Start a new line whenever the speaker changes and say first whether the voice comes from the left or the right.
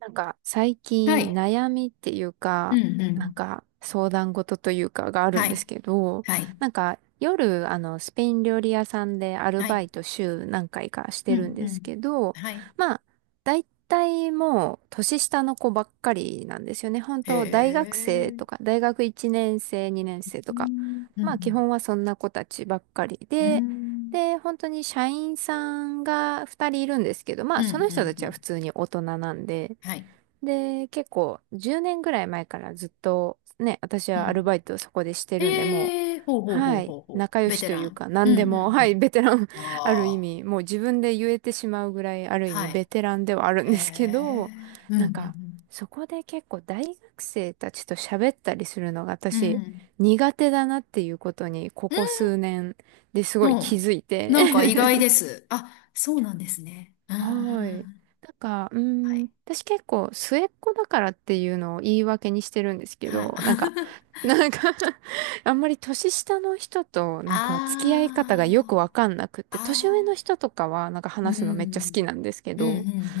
right: 最
left: は
right: 近
left: い。
right: 悩みっていう
left: う
right: か、
left: んうん。
right: 相談事というかがある
left: は
right: んで
left: い。
right: すけど、
left: はい。
right: 夜スペイン料理屋さんでアル
left: は
right: バ
left: い。
right: イト週何回かし
left: う
right: てるん
left: んう
right: です
left: ん。
right: けど、
left: はい。
right: まあ大体もう年下の子ばっかりなんですよね。本
left: へ
right: 当大学生
left: え。
right: とか大学1年生、2年生
left: う
right: とか、
left: ん。う
right: まあ基
left: ん。
right: 本はそんな子たちばっかり
left: う
right: で、
left: ん。
right: で、本当に社員さんが2人いるんですけど、ま
left: う
right: あ
left: ん。
right: その
left: う
right: 人た
left: ん。う
right: ちは
left: ん。
right: 普通に大人なんで、
left: はい。
right: で、結構10年ぐらい前からずっとね、私
left: う
right: はアル
left: ん。
right: バイトをそこでしてるんで、も
left: へえ。
right: う、
left: ほうほうほう
right: はい、
left: ほうほ
right: 仲
left: う。
right: 良
left: ベ
right: し
left: テ
right: とい
left: ラ
right: う
left: ン。
right: か、
left: う
right: 何で
left: ん。う
right: も、
left: ん。う
right: はい、
left: ん。
right: ベテラン ある意
left: ああ。
right: 味、もう自分で言えてしまうぐらい、ある意
left: は
right: 味
left: い。
right: ベテランではある
left: へ
right: んですけ
left: え。
right: ど、
left: う
right: なん
left: ん。う
right: か、
left: ん。
right: そこで結構大学生たちと喋ったりするのが
left: う
right: 私、
left: ん。
right: 苦手だなっていうことに、こ
left: う
right: こ
left: ん
right: 数年ですごい気
left: の、
right: づいて
left: なんか意外で す。あ、そうなんですね。うんうんう
right: はい。
left: んはい。
right: 私結構末っ子だからっていうのを言い訳にしてるんですけ
left: はい。
right: ど、なんか あんまり年下の人と付き合い方が
left: あ
right: よくわかんなくっ
left: あ。あ
right: て、年上の
left: あ。
right: 人とかは
left: う
right: 話すのめっちゃ好き
left: ん。
right: なんですけ
left: うん、うん、
right: ど、
left: うん、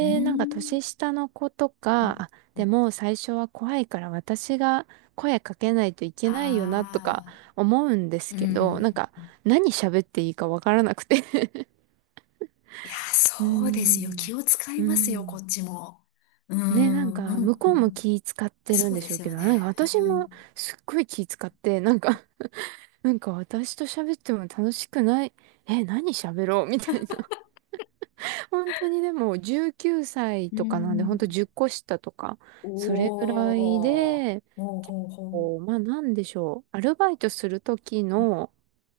left: うん。うん
right: 年下の子と
left: う
right: か、
left: ん
right: あ、でも最初は怖いから私が声かけないといけないよなとか
left: ああ、
right: 思うんです
left: う
right: けど、
left: ん。
right: 何喋っていいかわからなくて
left: いや、
right: うー
left: そうですよ。気
right: ん。
left: を使い
right: うー
left: ますよ、こ
right: ん
left: っちも。う
right: ね、
left: ん、う
right: 向こうも
left: ん。
right: 気使ってるん
left: そう
right: で
left: で
right: しょう
left: す
right: け
left: よ
right: ど、
left: ね。
right: 私
left: う
right: も
left: ん。
right: すっごい気使って、私と喋っても楽しくない。え、何喋ろうみたいな。本当にでも19歳
left: う
right: とかなんで、本当
left: ん。
right: 10個下とか、それぐらい
left: おー。
right: で、
left: ほう
right: 結
left: ほうほう。
right: 構、まあなんでしょう、アルバイトする時
left: うん
right: の、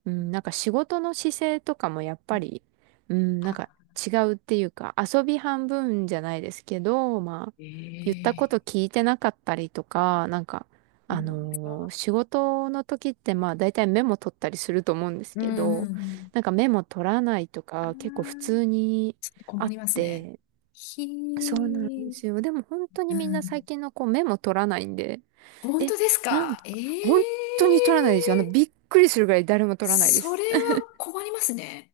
right: うん、仕事の姿勢とかもやっぱり、うん、
left: あ、
right: 違うっていうか、遊び半分じゃないですけど、まあ、言ったこ
left: ええ、
right: と聞いてなかったりとか、
left: そうなんですか。
right: 仕事の時ってまあ大体メモ取ったりすると思うんです
left: うん、う
right: け
left: ん、う
right: ど、
left: ん。
right: メモ取らないと
left: あ
right: か結構普
left: あ、
right: 通に
left: ちょっと
right: あ
left: 困
right: っ
left: りますね。
right: て、
left: ひ
right: そうなんで
left: ー。
right: すよ。でも本当に
left: う
right: みんな最
left: ん、
right: 近の子メモ取らないんで、
left: 本
right: え、
left: 当です
right: なん
left: か、え
right: か、
left: え
right: 本当
left: ー。
right: に取らないですよ。あの、びっくりするぐらい誰も取らないで
left: そ
right: す。
left: れは困りますね。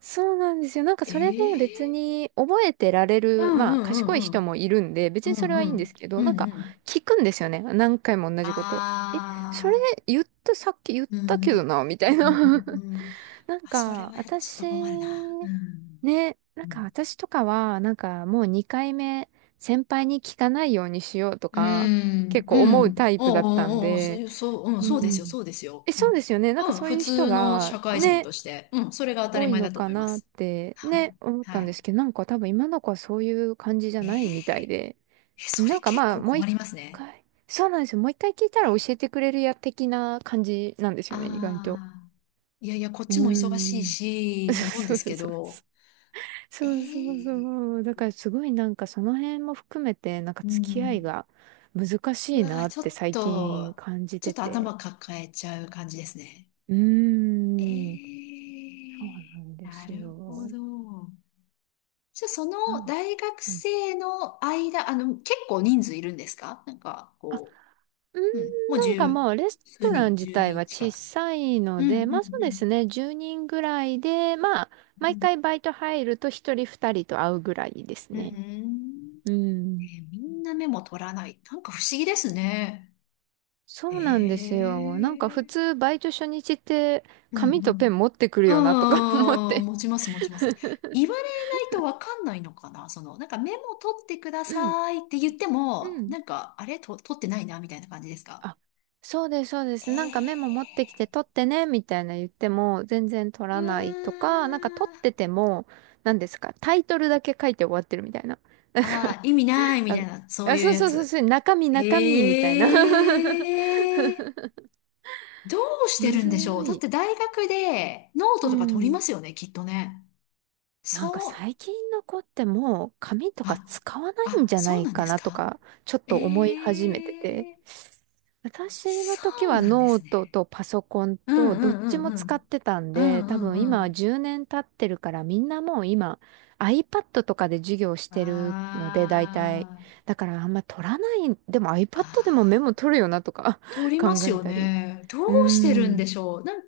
right: そうなんですよ。
left: え
right: それで別
left: え
right: に覚えてられ
left: ーう
right: る、
left: んう
right: まあ
left: ん
right: 賢
left: う
right: い
left: んう
right: 人も
left: ん。
right: いるんで、別
left: う
right: にそれ
left: ん
right: は
left: う
right: いいんです
left: ん。
right: け
left: う
right: ど、
left: んうん。
right: 聞くんですよね。何回も同じこと。え、それ
left: ああ、
right: 言った、さっき言っ
left: うん
right: た
left: う
right: けど
left: ん。
right: な、みた
left: う
right: いな。
left: ん うんうん。
right: なん
left: あ、それ
right: か、
left: はちょっと
right: 私、
left: 困るな。うん。
right: ね、
left: うん。
right: 私とかは、もう2回目、先輩に聞かないようにしようと
left: う
right: か、
left: ん
right: 結構
left: う
right: 思う
left: ん。
right: タイプ
left: お
right: だ
left: う
right: ったん
left: おうおう、そう
right: で、
left: いう、そう、うん、
right: う
left: そうですよ、
right: ん。
left: そうですよ。
right: え、
left: う
right: そうで
left: ん。
right: すよね。
left: うん、
right: そう
left: 普
right: いう人
left: 通の
right: が、
left: 社会人
right: ね、
left: として、うん、それが当たり
right: 多い
left: 前
right: の
left: だと
right: か
left: 思いま
right: なっ
left: す。
right: て、
left: はい。
right: ね、思ったんで
left: は
right: すけど、多分今の子はそういう感じじゃ
left: い。え
right: ないみた
left: ー、
right: いで、
left: え、それ結
right: まあ、
left: 構
right: もう
left: 困
right: 一
left: りますね。
right: 回、そうなんですよ。もう一回聞いたら教えてくれるや、的な感じなんですよね、意外と。
left: ああ、いやいや、こっ
right: うー
left: ちも忙しい
right: ん。
left: し、と思うんで
right: そう
left: す
right: そう
left: け
right: そう。
left: ど、え
right: そうそう
left: え、
right: そう。だからすごいその辺も含めて
left: う
right: 付き合い
left: ん。
right: が難し
left: う
right: い
left: わー、
right: なっ
left: ちょ
right: て
left: っ
right: 最近
left: と、
right: 感じ
left: ちょっ
right: て
left: と
right: て。
left: 頭抱えちゃう感じですね。
right: う
left: え
right: ーん。そうな
left: え、
right: んで
left: な
right: す
left: るほ
right: よ。
left: ど。じゃあ、そ
right: な
left: の
right: ん
left: 大学
right: うん。
left: 生の間、あの、結構人数いるんですか、なんか、
right: あ、
left: こ
right: うー
left: う、うん、
right: ん、
left: もう
right: まあレス
left: 十
right: ト
left: 数
right: ラン
left: 人、
right: 自
left: 十
right: 体は
left: 人近
right: 小
left: く。
right: さい
left: う
right: の
left: ん、う
right: で、
left: ん、う
right: まあそうです
left: ん。
right: ね。10人ぐらいで、まあ
left: う
right: 毎
left: ん、
right: 回バイト入ると1人2人と会うぐらいです
left: う
right: ね。
left: ん。
right: うん。
left: えー、みんなメモ取らない。なんか不思議ですね。
right: そうなんです
left: え
right: よ。普
left: え
right: 通バイト初日って
left: うんう
right: 紙とペン
left: ん。
right: 持ってくるよなとか 思っ
left: ああ、
right: て。
left: 持ちます、持ちます。言われないとわかんないのかな、その、なんかメモ取ってくだ
right: うん、
left: さいって言って
right: う
left: も、
right: ん。
left: なんか、あれ、と、取ってないな、みたいな感じですか。
right: あ、そうです、そうです。メモ持ってき
left: ええ
right: て取ってね、みたいな言っても全然取
left: う
right: らないと
left: わ
right: か、取って
left: ー。
right: ても、何ですか、タイトルだけ書いて終わってるみたいな。
left: ああ、意味ないみ
right: な
left: た
right: ん
left: い
right: か、
left: な、そ
right: あ、
left: う
right: あ
left: いう
right: そう
left: や
right: そうそう
left: つ。
right: そう、中身中身みたいな。
left: ええ、どうして
right: む
left: るん
right: ず
left: でしょう、だっ
right: い。
left: て大学でノー
right: う
left: トとか取りま
right: ん。
left: すよね、きっとね。そ
right: 最
left: う。
right: 近の子ってもう紙とか
left: あ、
right: 使わないん
left: あ、
right: じゃな
left: そう
right: い
left: なんで
right: か
left: す
right: なと
left: か、
right: か、ちょっ
left: え
right: と思い始めてて。
left: え、
right: 私の
left: そ
right: 時
left: う
right: は
left: なんで
right: ノー
left: す
right: ト
left: ね。
right: とパソコン
left: うん
right: と
left: う
right: どっ
left: ん
right: ちも
left: うんう
right: 使
left: ん。
right: ってたん
left: う
right: で、
left: ん
right: 多
left: う
right: 分
left: んう
right: 今は
left: ん。
right: 10年経ってるからみんなもう今 iPad とかで授業してるので大体。
left: あ
right: だからあんま取らない、でも iPad でもメモ
left: あ、ああ、
right: 取るよなとか
left: 通 りま
right: 考
left: す
right: え
left: よ
right: たり。
left: ね。ど
right: う
left: うしてる
right: ー
left: ん
right: ん、
left: でしょう。なん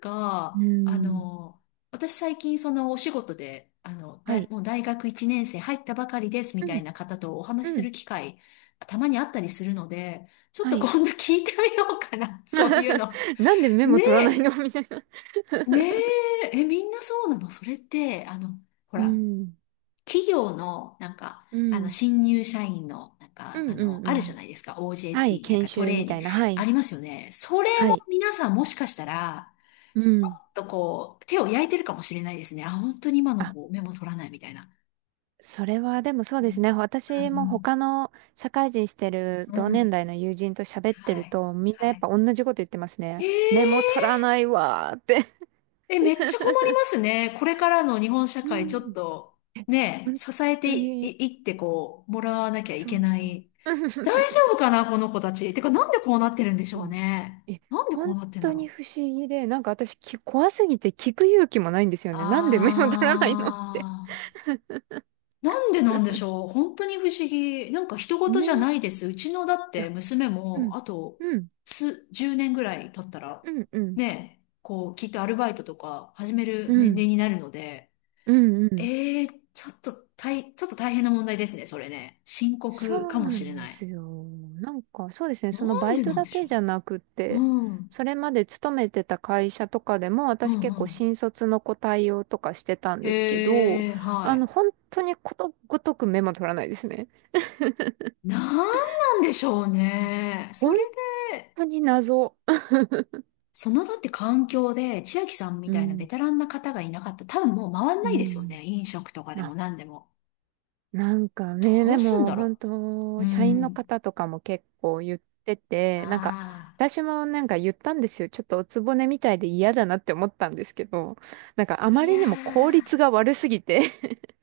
right: うー
left: か、
right: ん。
left: 私最近そのお仕事で、
right: はい。
left: もう大学1年生入ったばかりですみ
right: う
left: た
right: ん、
left: いな方とお話し
right: う
left: す
right: ん。
left: る機会、たまにあったりするので、ちょっ
right: は
left: と
right: い。
left: 今度聞いてみようかな。そういう の。
right: なんでメモ取らないの
left: ね
right: みたいな。
left: ねえ、え、みんなそうなのそれって、ほ
right: う
left: ら、
right: ん。
left: 企業の、なんか、
right: うん。
left: 新入社員の、なん
right: う
left: か、
right: んうんう
left: あるじゃ
right: ん。
left: ないですか、
right: はい。
left: OJT、なん
right: 研
left: かト
right: 修
left: レー
right: み
left: ニ
right: た
left: ン
right: い
left: グ、
right: な。は
left: あ
right: い。
left: りますよね。それ
right: は
left: も
right: い。
left: 皆さんもしかしたら、
right: う
left: ちょ
right: ん。
left: っとこう、手を焼いてるかもしれないですね。あ、本当に今の
right: あ、
left: 子、メモ取らないみたいな。
right: それはでもそう
left: う
right: です
left: ん、
right: ね。私も他
left: う
right: の社会人してる
left: ん、うん。
right: 同
left: う
right: 年
left: ん、
right: 代の友人と喋って
left: は
right: る
left: い、
right: と、みんな
left: は
right: やっ
left: い。
right: ぱ同じこと言ってますね。メモ取
left: ええ
right: らないわーって
left: え、めっちゃ困り ますね。これからの日本社
right: う
left: 会、ちょっ
right: ん。
left: と、
right: え
left: ね、
right: 本
left: 支えて
right: 当
left: い、
right: に、
left: いってこう、もらわなきゃい
right: そ
left: け
right: う
left: な
right: そう。
left: い。大丈 夫かな、この子たち。てか、なんでこうなってるんでし
right: う
left: ょう
right: ん
left: ね。
right: え、
left: なんでこう
right: 本
left: なってんだ
right: 当に
left: ろう。
right: 不思議で、私き、怖すぎて聞く勇気もないんですよね。なんでメモ取らないのって。
left: あー。なんでなんでしょう。本当に不思議。なんか人事じゃ
right: ね。
left: な
right: い
left: いです。うちのだって
right: や、
left: 娘
right: う
left: も、
right: ん、
left: あと、
right: うん、
left: 数、10年ぐらい経ったら、
right: うん、うん、
left: ね、こう、きっとアルバイトとか始める
right: う
left: 年
right: ん、
left: 齢になるので、
right: うん、うん。
left: ええ、ちょっとちょっと大変な問題ですね、それね。深刻
right: そ
left: か
right: う
left: も
right: な
left: し
right: ん
left: れ
right: で
left: ない。
right: すよ。そうですね。
left: な
right: その
left: ん
right: バイ
left: で
right: ト
left: なん
right: だ
left: でし
right: け
left: ょ
right: じゃなくっ
left: う。う
right: て、
left: ん、うん、
right: それまで勤めてた会社とかでも、
left: う
right: 私結構
left: ん。
right: 新卒の子対応とかしてたんですけど、
left: ええは
right: あ
left: い。
right: の、本当にことごとくメモ取らないですね。
left: なんなんでしょうね。そ
right: 本
left: れで、
right: 当に謎。
left: そのだって環境で、千秋さんみ
right: う
left: たいなベ
right: ん、
left: テランな方がいなかったら、多分もう回ん
right: う
left: ないですよ
right: ん。
left: ね。飲食とかで
right: ま
left: も
right: あ、
left: 何でも。
right: なんかね、
left: ど
right: で
left: うすん
right: も
left: だ
right: 本
left: ろう。
right: 当、
left: う
right: 社員の
left: ん。
right: 方とかも結構言ってて、
left: ああ。
right: 私も言ったんですよ。ちょっとおつぼねみたいで嫌だなって思ったんですけど、あま
left: いや
right: りにも効
left: ー。
right: 率が悪すぎて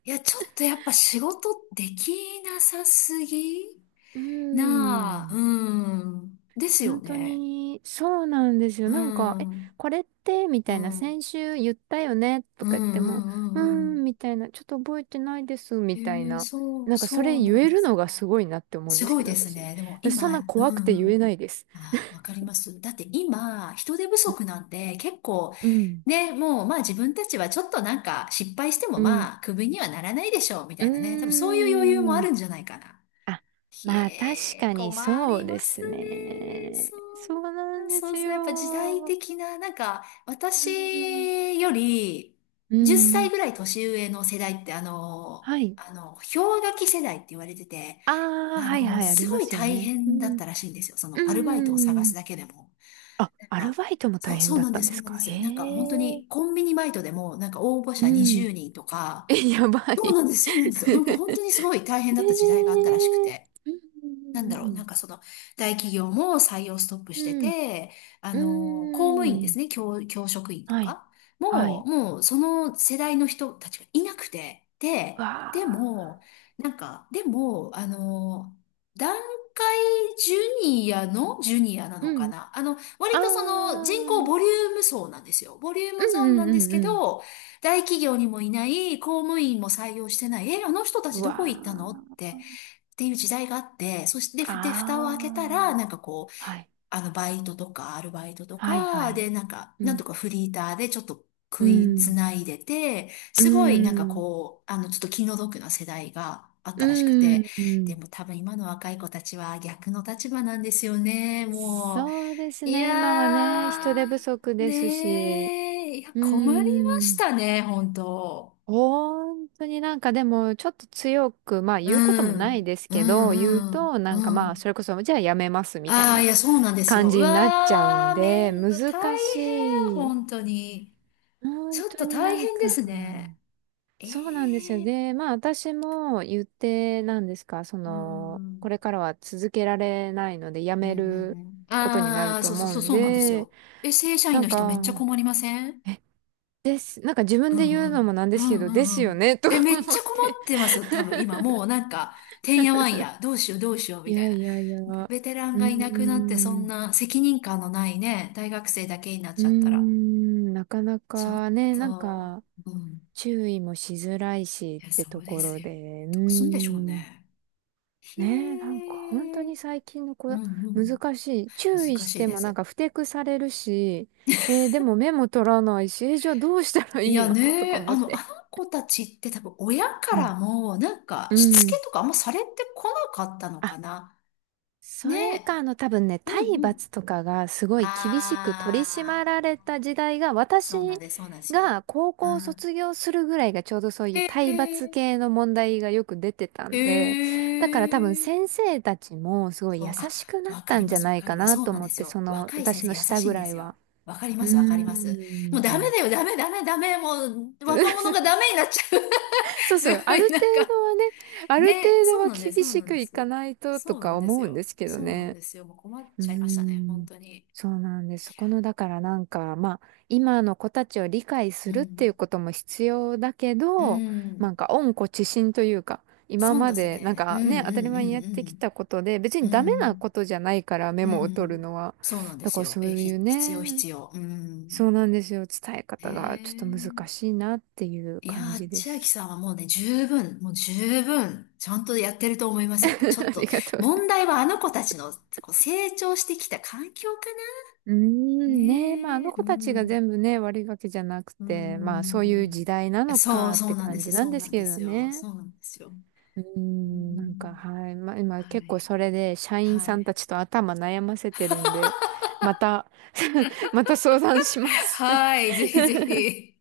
left: いや、ちょっとやっぱ仕事できなさすぎ
right: うー
left: なあ、
right: ん。
left: うん。ですよ
right: 本当
left: ね。
right: に、そうなんですよ。
left: う
right: え、
left: ん。
right: これって、み
left: う
right: たい
left: ん。
right: な、
left: うん
right: 先週言ったよね、と
left: うん
right: か言って
left: う
right: も、うー
left: んうん。
right: ん、みたいな、ちょっと覚えてないです、
left: へ
right: みたい
left: え、
right: な。
left: そう、
right: そ
left: そ
right: れ
left: うな
right: 言
left: ん
right: え
left: で
right: る
left: す
right: のがす
left: か。
right: ごいなって思うん
left: す
right: です
left: ごい
right: けど、
left: です
right: 私。
left: ね。でも
right: 私、そんな
left: 今、う
right: 怖く
left: ん
right: て
left: う
right: 言
left: ん。
right: えないです。
left: ああ、わかります。だって今、人手不
right: うん、
left: 足なんで、結構、
right: うん、
left: ね、もう、まあ自分たちはちょっとなんか失敗しても
right: うん。
left: まあ、クビにはならないでしょう、みた
right: うー
left: いなね。多分そういう余裕もあ
right: ん
left: るんじゃないかな。
right: あ
left: ひ
right: まあ確
left: え、
right: かに
left: 困
right: そう
left: り
right: で
left: ます
right: す
left: ね。
right: ね。
left: そう
right: そうな
left: なん
right: ん
left: だ。
right: で
left: そ
right: す
left: うそう。やっぱ時代
right: よ。
left: 的な、なんか、
right: う
left: 私
right: ん。
left: より
right: う
left: 10歳
right: ん。
left: ぐらい年上の世代って、あの、
right: はい。
left: あの、氷河期世代って言われてて、
right: ああ、
left: あ
right: はい
left: の、
right: はい、あり
left: すご
right: ま
left: い
right: すよ
left: 大
right: ね。う
left: 変だっ
right: ん。う
left: たらしいんですよ。そ
right: ー
left: の、アルバイトを探す
right: ん。
left: だけでも。
right: あ、
left: なん
right: アル
left: か、
right: バイトも大変
left: そう
right: だっ
left: なん
right: た
left: で
right: ん
left: す、
right: で
left: そう
right: す
left: なんで
right: か。へ
left: す。なんか、本当に、
right: え。
left: コンビニバイトでも、なんか応募
right: う
left: 者
right: ん。
left: 20人と か、
right: え、やば
left: そう
right: い。
left: なんです、そうなんです よ。
right: へ
left: なんか本
right: え
left: 当にすごい大変だった時代があったらしくて。
right: う
left: なんだろう、なん
right: ん
left: かその、大企業も採用ストップし
right: う
left: て
right: ん
left: て、あ
right: うんう
left: の、公務員
right: ん。
left: で
right: う
left: す
right: ん。
left: ね、教職員と
right: はい。
left: か、
right: はい。
left: もうその世代の人たちがいなくて、
right: わ
left: で、で
right: あ。
left: も、なんか、でも、あの、団塊ジュニアのジュニアなの
right: う
left: か
right: ん。
left: な、あの、割
right: ああ。
left: とその人
right: う
left: 口
right: ん
left: ボリューム層なんですよ。ボリューム
right: う
left: ゾーンな
right: ん
left: ん
right: う
left: です
right: んう
left: け
right: ん。
left: ど、大企業にもいない、公務員も採用してない、え、あの人た
right: う
left: ちど
right: わ
left: こ行ったのっ
right: あ。
left: て、っていう時代があって、そして、蓋を開けたら、な
right: あ
left: ん
right: あ。
left: かこう、
right: はい。
left: あの、バイトとか、アルバイトと
right: はいは
left: か、
right: い。
left: で、なんか、
right: う
left: なんと
right: ん。
left: かフリーターでちょっと
right: う
left: 食いつ
right: ん。
left: ないでて、
right: う
left: すごい、なんか
right: ん。
left: こう、あの、ちょっと気の毒な世代があっ
right: う
left: たらしくて、
right: ん。う
left: で
right: ん。
left: も多分今の若い子たちは逆の立場なんですよね、も
right: そうです
left: う。い
right: ね。今はね、人
left: や
right: 手不足
left: ー、
right: ですし、
left: ねえ、いや、
right: うー
left: 困りまし
right: ん。
left: たね、本当。
right: 本当にでも、ちょっと強く、まあ
left: う
right: 言うこともない
left: ん、
right: です
left: う
right: けど、言う
left: ん、
right: と、
left: うん、う
right: まあ、そ
left: ん。
right: れこそ、じゃあやめますみたい
left: ああ、い
right: な
left: や、そうなんです
right: 感
left: よ。う
right: じになっちゃうん
left: わー、
right: で、難
left: 大変、
right: しい。
left: 本当に。ち
right: 本
left: ょっ
right: 当
left: と
right: に
left: 大変ですね。ええ
right: そうなんですよ。
left: ー、
right: で、まあ私も言って、なんですか、そ
left: うー
right: の、こ
left: ん。
right: れからは続けられないので、や
left: うん、う
right: める
left: ん、うん。
right: ことになる
left: ああ、
right: と
left: そうそう
right: 思う
left: そう、
right: ん
left: そうなんです
right: で、
left: よ。え、正社員
right: なん
left: の人めっちゃ
right: か、
left: 困りません、
right: え、です。自分
left: うん
right: で言う
left: う
right: のも
left: ん。
right: なん
left: う
right: ですけ
left: ん
right: ど、
left: う
right: です
left: んう
right: よ
left: ん。
right: ね、とか
left: え、めっ
right: 思
left: ち
right: っ
left: ゃ困
right: て。
left: ってますよ、多分今。もうなんか、てんやわんや、どうしようどうしよう
right: い
left: みた
right: や
left: いな。
right: いやいや。
left: ベ
right: う
left: ベテラン
right: ー
left: がいなくなって、そん
right: ん。
left: な責任感のないね、大学生だけになっ
right: うー
left: ちゃったら。
right: ん。なかな
left: ちょっ
right: かね、
left: と、うん、
right: 注意もしづらいしっ
left: いや、
right: て
left: そ
right: と
left: うで
right: こ
left: す
right: ろ
left: よ。
right: で、う
left: どうすんでしょう
right: ーん。
left: ね。へ
right: ねえ、本当
left: え。
right: に最近の子、
left: うんうん。
right: 難しい。注意
left: 難
right: し
left: しい
right: て
left: で
right: も
left: す。
right: 不適されるし、えーでも目も取らないし、えーじゃあどうしたらい
left: い
right: い
left: や
right: の とか
left: ね、
right: 思
left: あ
right: っ
left: の、あ
right: て。
left: の子たちって多分親か
right: うん。
left: らも、なんか、
right: う
left: しつけ
right: ん。
left: とかあんまされてこなかったのかな。
right: それか、
left: ね。
right: あの、多分ね、
left: う
right: 体
left: んうん。
right: 罰とかがすごい厳しく取り締ま
left: あ
right: られ
left: あ、
right: た時代が、私
left: そうなんです、そうなんですよ。
right: が高
left: う
right: 校を
left: ん。
right: 卒業するぐらいがちょうどそう
left: へ
right: いう体罰
left: え、
right: 系の問題がよく出てた
left: へ
right: んで、だから多分
left: え。
right: 先生たちもすごい
left: そ
right: 優
left: う、あ、
right: しくなっ
left: わか
right: た
left: り
right: ん
left: ま
right: じゃ
left: す、わ
right: ない
left: か
right: か
left: ります。
right: な
left: そう
right: と
left: なん
right: 思
left: で
right: っ
left: す
right: て、そ
left: よ。
right: の、
left: 若い先
right: 私
left: 生
right: の
left: 優
right: 下
left: しい
right: ぐ
left: んで
right: らい
left: す
right: は。
left: よ。わかり
right: う
left: ま
right: ー
left: す、わかります。もうダメ
right: ん。
left: だよ、ダメ、ダメ、ダメ。もう若者がダ メになっちゃう。
right: そうそ
left: す
right: う、
left: ご
right: あ
left: い、
right: る
left: な
right: 程
left: ん
right: 度
left: か。
right: はね、ある程
left: ね、そ
right: 度
left: う
right: は
left: なんです、
right: 厳
left: そう
right: し
left: なん
right: く
left: で
right: いか
left: す。
right: ないとと
left: そうな
right: か
left: んです
right: 思うんで
left: よ。
right: すけど
left: そうなん
right: ね。
left: ですよ。もう困っ
right: うー
left: ちゃいましたね、本
right: ん、
left: 当に。い
right: そうなんです。そ
left: や、
right: この、だからまあ、今の子たちを理解す
left: う
right: るってい
left: ん。
right: うことも必要だけ
left: う
right: ど、
left: ん。
right: 温故知新というか、今
left: そう
right: ま
left: です
right: で、なん
left: ね。う
right: か
left: ん、う
right: ね、当たり前にやってき
left: ん、
right: たことで、別
left: うん、うん。
right: にダメなことじゃないから、メ
left: うん。う
right: モを取る
left: ん。
right: のは。
left: そうなんで
right: だ
left: す
right: から
left: よ。
right: そ
left: え、
right: ういう
left: 必要、
right: ね、
left: 必要。う
right: そう
left: ん。
right: なんですよ。伝え
left: へ
right: 方がちょっと難
left: え。
right: しいなっていう
left: いや
right: 感
left: ー、
right: じで
left: 千秋
right: す。
left: さんはもうね、十分、もう十分、ちゃんとやってると思います。やっ ぱちょっ
right: あ
left: と、
right: りがとうございま
left: 問
right: す。
left: 題はあの子たちの、こう、成長してきた環境か
right: うー
left: な。
right: ん、ねまあ、あ
left: ねえ、
right: の
left: う
right: 子たちが
left: ん、
right: 全部ね、悪いわけじゃなく
left: う
right: て、まあ、そういう時
left: ん。
right: 代なの
left: そう、
right: かっ
left: そう
right: て
left: なんで
right: 感
left: す。
right: じなん
left: そう
right: で
left: な
right: す
left: んで
right: けど
left: すよ。
right: ね。
left: そうなんですよ。
right: うー
left: う
right: ん、
left: ん、
right: はい。まあ、今
left: は
right: 結構
left: い、
right: それで、社員
left: は
right: さんた
left: い。
right: ちと頭悩ませてるんで、また また相談しま す
left: はい、ぜひぜひ。